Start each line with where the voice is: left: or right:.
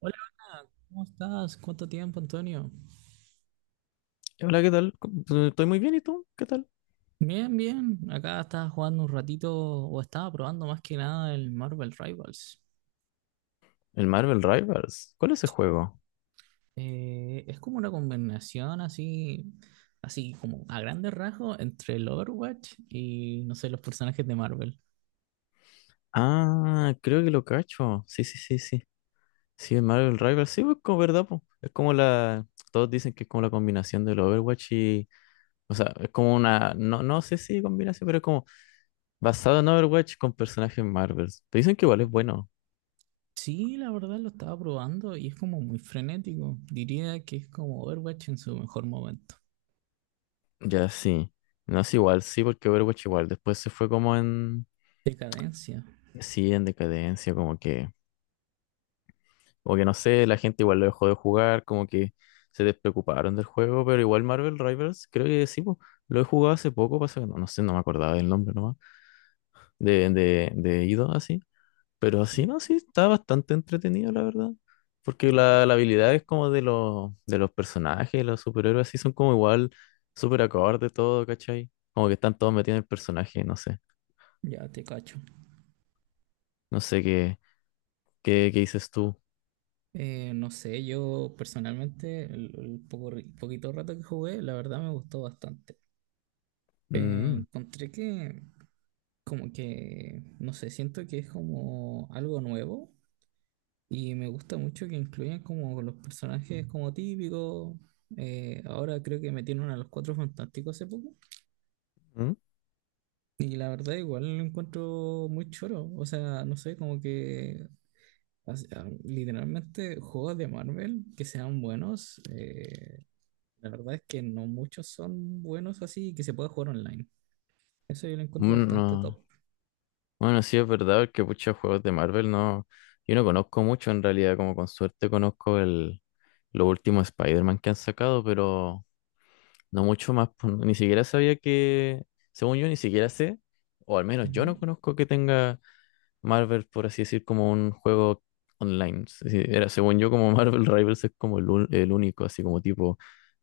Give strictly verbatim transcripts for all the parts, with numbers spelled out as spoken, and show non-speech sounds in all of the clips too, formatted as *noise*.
right: Hola, Ana, ¿cómo estás? ¿Cuánto tiempo, Antonio?
left: Hola, ¿qué tal? ¿Cómo- Estoy muy bien, ¿y tú? ¿Qué tal?
right: Bien, bien. Acá estaba jugando un ratito o estaba probando más que nada el Marvel Rivals.
left: El Marvel Rivals. ¿Cuál es ese juego?
right: Eh, es como una combinación así, así como a grandes rasgos entre el Overwatch y no sé, los personajes de Marvel.
left: Ah, creo que lo cacho. Sí, sí, sí, sí. Sí, el Marvel Rivals. Sí, pues como verdad, pues. Es como la. Todos dicen que es como la combinación del Overwatch y. O sea, es como una. No, no sé si combinación, pero es como basado en Overwatch con personajes Marvel. Te dicen que igual es bueno.
right: Sí, la verdad lo estaba probando y es como muy frenético. Diría que es como Overwatch en su mejor momento.
left: Ya, sí. No es igual, sí, porque Overwatch igual. Después se fue como en.
right: Decadencia.
left: Sí, en decadencia, como que. Como que no sé, la gente igual lo dejó de jugar, como que se despreocuparon del juego, pero igual Marvel Rivals, creo que sí, po, lo he jugado hace poco, pasa que no, no sé, no me acordaba del nombre nomás, de, de, de Ido, así. Pero así no, sí, está bastante entretenido, la verdad. Porque
right: Ya,
left: la, la habilidad es como de los, de los personajes, los superhéroes, así son como igual, súper acorde todo, ¿cachai? Como que están todos metidos en el personaje, no sé.
right: ya te cacho.
left: No sé qué, qué, qué dices tú.
right: Eh, no sé, yo personalmente, el, el poco, ri- poquito rato que jugué, la verdad me gustó bastante. Eh,
left: Mm,
right: encontré que, como que, no sé, siento que es como algo nuevo y me gusta mucho que incluyan como los personajes como típicos. Eh, ahora creo que metieron a los Cuatro Fantásticos hace poco
left: mm,
right: y la verdad igual lo encuentro muy choro. O sea, no sé, como que, o sea, literalmente juegos de Marvel que sean buenos. eh, La verdad es que no muchos son buenos así que se pueda jugar online. Eso yo lo encuentro
left: mm,
right: bastante top.
left: no. Bueno, sí es verdad que muchos juegos de Marvel no, yo no conozco mucho en realidad, como con suerte conozco el, los últimos Spider-Man que han sacado, pero no mucho más, pues, ni siquiera sabía que, según yo ni siquiera sé, o al menos yo
right: Ujú.
left: no conozco que tenga Marvel, por así decir, como un juego online. Es decir, era, según yo, como *laughs* Marvel Rivals es como el, un- el único, así como tipo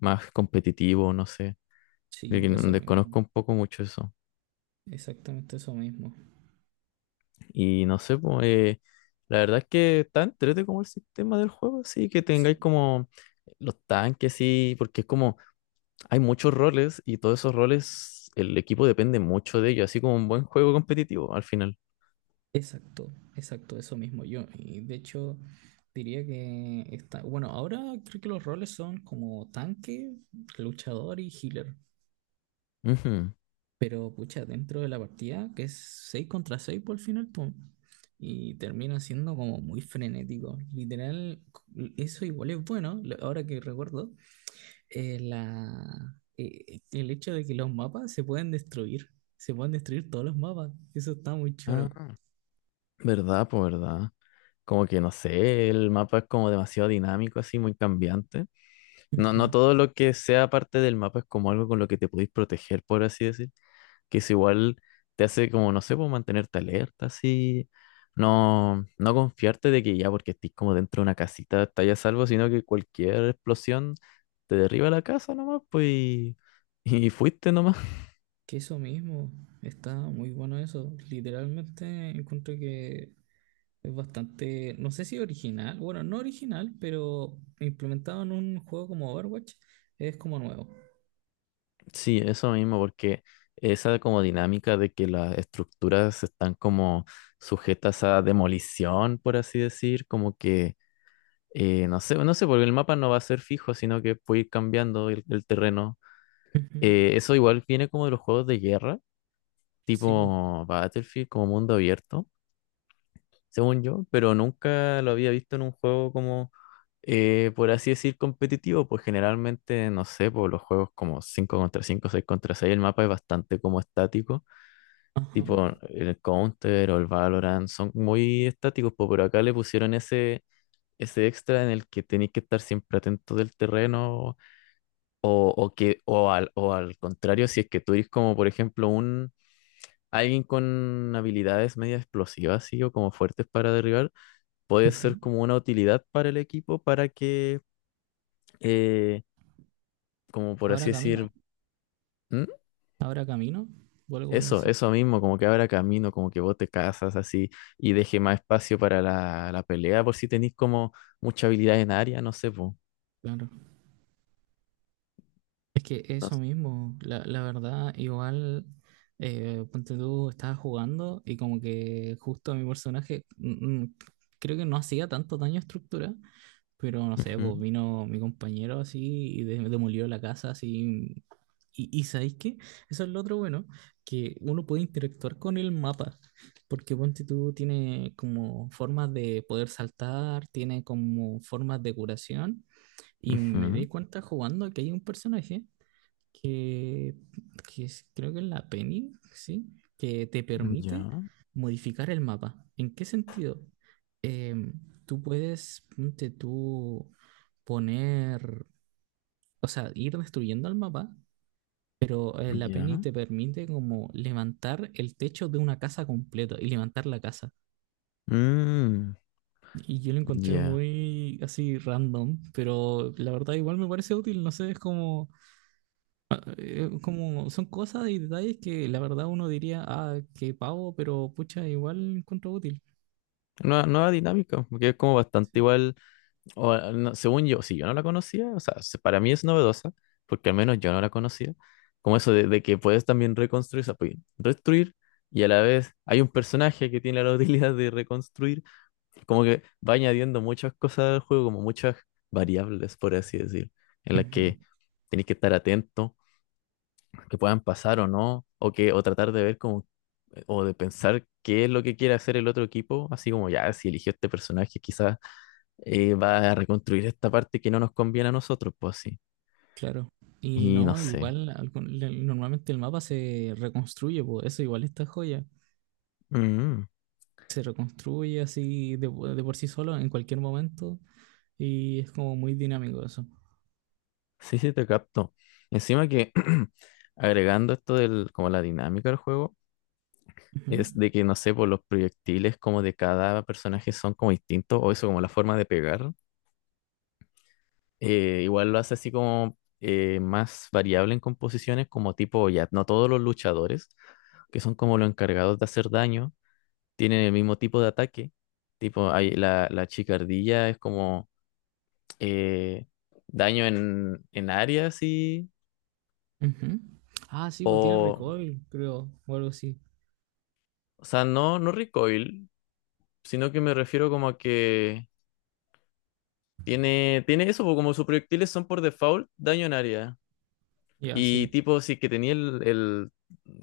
left: más competitivo, no sé, de
right: Sí,
left: que
right: eso
left: desconozco
right: mismo.
left: un poco mucho eso.
right: Exactamente eso mismo.
left: Y no sé, pues, eh, la verdad es que está entrete como el sistema del juego, así que
right: Sí,
left: tengáis como los tanques, sí, porque es como hay muchos roles y todos esos roles, el equipo depende mucho de ellos, así como un buen juego competitivo al final.
right: exacto, exacto, eso mismo. Yo, y de hecho, diría que está. Bueno, ahora creo que los roles son como tanque, luchador y healer.
left: Ujú.
right: Pero pucha, dentro de la partida, que es seis contra seis por el final, pum, y termina siendo como muy frenético. Literal, c- eso igual es bueno, lo- ahora que recuerdo, eh, la, eh, el hecho de que los mapas se pueden destruir. Se pueden destruir todos los mapas. Eso está muy choro.
left: Ah, verdad, pues verdad. Como que no sé, el mapa es como demasiado dinámico, así muy cambiante. No, no
right: Ujú.
left: todo lo que sea parte del mapa es como algo con lo que te podéis proteger, por así decir. Que eso igual te hace como, no sé, pues mantenerte alerta, así, no, no confiarte de que ya porque estés como dentro de una casita estás a salvo, sino que cualquier explosión te derriba la casa nomás, pues, y, *laughs* y fuiste nomás.
right: Que eso mismo, está muy bueno eso. Literalmente encuentro que es bastante, no sé si original, bueno, no original, pero implementado en un juego como Overwatch, es como nuevo.
left: Sí, eso mismo, porque esa como dinámica de que las estructuras están como sujetas a demolición, por así decir, como que, eh, no sé, no sé, porque el mapa no va a ser fijo, sino que puede ir cambiando el el terreno.
right: Ujú.
left: Eh, eso igual viene como de los juegos de guerra,
right: Sí, po.
left: tipo Battlefield, como mundo abierto, según yo, pero nunca lo había visto en un juego como, eh, por así decir, competitivo, pues generalmente, no sé, por los juegos como cinco contra cinco, seis contra seis el mapa es bastante como estático,
right: Ajá.
left: tipo el Counter o el Valorant, son muy estáticos, pues, pero acá le pusieron ese... Ese extra en el que tenéis que estar siempre atento del terreno o, o que o al, o al contrario si es que tú eres como por ejemplo un alguien con habilidades media explosivas, sí, o como fuertes para derribar, puede
right: Ujú.
left: ser como una utilidad para el equipo para que, eh, como por
right: Ahora
left: así decir,
right: camino,
left: ¿Mm?
right: ahora camino, vuelvo a
left: Eso,
right: decir.
left: eso mismo, como que abra camino, como que vos te casas así y deje más espacio para la, la pelea, por si tenéis como mucha habilidad en área, no sé, pues.
right: Es que eso mismo, la, la verdad, igual, eh, ponte tú, estaba jugando y como que justo mi personaje, mm, mm, creo que no hacía tanto daño a estructura, pero no sé, pues
left: Ujú,
right: vino mi compañero así y de- demolió la casa así. Y, y ¿sabéis qué? Eso es lo otro bueno, que uno puede interactuar con el mapa, porque ponte tú tiene como formas de poder saltar, tiene como formas de curación, y me di
left: ujú.
right: cuenta jugando que hay un personaje que, que es- creo que es la Penny, ¿sí? Que te permite
left: Ya,
right: modificar el mapa. ¿En qué sentido? Em, Tú puedes, ponte tú, poner, o sea, ir destruyendo el mapa, pero eh, la Penny
left: ya.
right: te permite como levantar el techo de una casa completa y levantar la casa.
left: Mm,
right: Y yo lo encontré
left: ya.
right: muy así random, pero la verdad igual me parece útil, no sé, es como ah, eh, como son cosas y detalles que la verdad uno diría, ah, qué pavo, pero pucha, igual encuentro útil.
left: Nueva, nueva dinámica, porque es como bastante igual. O, no, según yo, si yo no la conocía, o sea, se- para mí es novedosa, porque al menos yo no la conocía, como eso de, de que puedes también reconstruir, o sea, puedes destruir y a la vez hay un personaje que tiene la *laughs* utilidad de reconstruir, como que va añadiendo muchas cosas al juego, como muchas variables, por así decir, en las
right: Ujú,
left: que tienes que estar atento que puedan pasar o no, o que, o tratar de ver como, eh, o de pensar qué es lo que quiere hacer el otro equipo, así como ya, si eligió este personaje, quizás eh, va a reconstruir esta parte que no nos conviene a nosotros, pues así.
right: claro. Y
left: Y no
right: no,
left: sé.
right: igual algún- le- normalmente el mapa se reconstruye, por eso igual esta joya.
left: Mm,
right: Se reconstruye así de, po- de por sí solo en cualquier momento y es como muy dinámico eso.
left: sí, sí, te capto. Encima que *clears throat* agregando esto del, como la dinámica del juego,
right: Ujú,
left: es de que, no sé, por los proyectiles como de cada personaje son como distintos, o eso como la forma de pegar, eh, igual lo hace así como eh, más variable en composiciones, como tipo, ya, no todos los luchadores, que son como los encargados de hacer daño, tienen el mismo tipo de ataque. Tipo, hay, la, la chicardilla es como eh, daño en, en área, así,
right: ujú. Ah, sí, pues tiene
left: o,
right: recoil, creo, o algo así.
left: o sea, no, no recoil, sino que me refiero como a que tiene, tiene eso, po, como sus proyectiles son por default daño en área.
right: Ya,
left: Y
right: sí.
left: tipo, sí que tenía el, el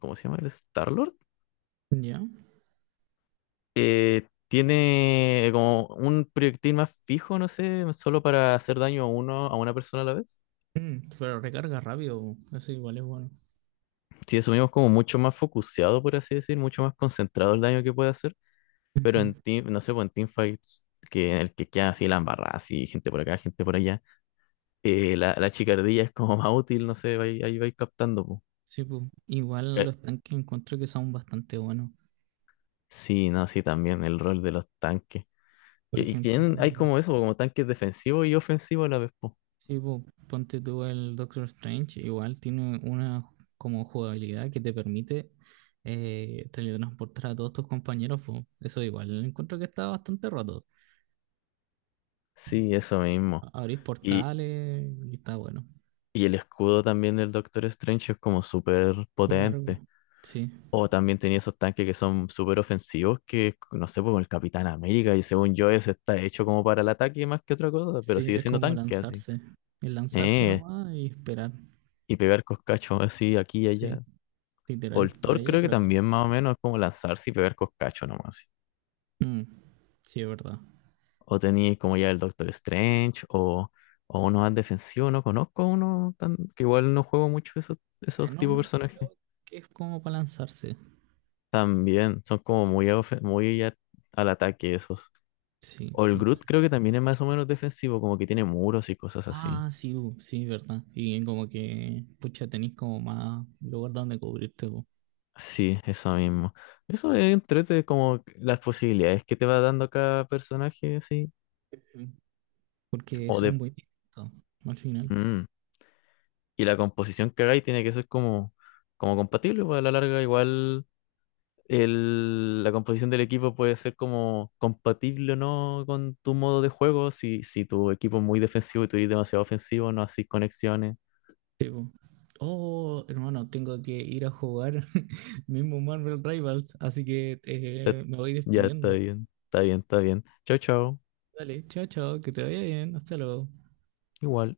left: ¿cómo se llama? ¿El Star
right: Ya.
left: eh, tiene como un proyectil más fijo, no sé, solo para hacer daño a uno, a una persona a la vez.
right: Mm, pero recarga rápido, po, eso igual es bueno.
left: Si asumimos como mucho más focuseado, por así decir, mucho más concentrado el daño que puede hacer, pero
right: Ujú.
left: en team, no sé, pues en teamfights, que en el que queda así la embarrada, así gente por acá, gente por allá, eh, la, la chicardilla es como *laughs* más útil, no sé, ahí, ahí vais captando, po.
right: Sí, po. Igual
left: Eh,
right: los tanques encuentro que son bastante buenos.
left: Sí, no, sí, también el rol de los tanques.
right: Por
left: Que- Y
right: ejemplo,
left: tienen, hay como eso, como tanques defensivos y ofensivos a la vez, po.
right: sí, po, ponte tú el Doctor Strange, igual tiene una como jugabilidad que te permite eh, teletransportar a todos tus compañeros, po. Eso igual encuentro que está bastante roto.
left: Sí, eso mismo.
right: A- Abrís portales y está bueno.
left: Y el escudo también del Doctor Strange es como súper potente.
right: Largo. Sí,
left: O también tenía esos tanques que son súper ofensivos, que no sé, como el Capitán América, y según yo ese está hecho como para el ataque más que otra cosa, pero
right: sí,
left: sigue
right: es
left: siendo
right: como
left: tanque así.
right: lanzarse. Es lanzarse
left: Eh,
right: nomás y esperar.
left: y pegar coscachos así aquí y
right: Sí,
left: allá. O
right: literal,
left: el
right: por
left: Thor
right: allí y
left: creo que
right: por acá.
left: también más o menos es como lanzarse y pegar coscachos nomás. Así.
right: Mm, sí, es verdad.
left: O tenía como ya el Doctor Strange, o, o uno más defensivo, no conozco uno tan, que igual no juego mucho esos, esos tipos de
right: Venom
left: personajes.
right: creo que es como para lanzarse.
left: También son como muy, a ofe- muy a- al ataque esos.
right: Sí.
left: O el
right: y tiene-
left: Groot creo que también es más o menos defensivo, como que tiene muros y cosas así.
right: Ah, sí, bu, sí, verdad. Y como que, pucha, tenéis como más lugar donde cubrirte, bu.
left: Sí, eso mismo. Eso es entrete como las posibilidades que te va dando cada personaje, así.
right: Ujú. Porque
left: O
right: son
left: de...
right: muy distintos al final.
left: mm. Y la composición que hagáis tiene que ser como, como compatible, pues a la larga igual el, la composición del equipo puede ser como compatible o no con tu modo de juego. Si, si tu equipo es muy defensivo y tú eres demasiado ofensivo, no haces conexiones.
right: Sí, bu. Oh, hermano, tengo que ir a jugar *laughs* mismo Marvel Rivals, así que
left: Ya,
right: eh, me voy
left: ya está
right: despidiendo.
left: bien, está bien, está bien. Chao, chao.
right: Dale, chao, chao, que te vaya bien, hasta luego.
left: Igual.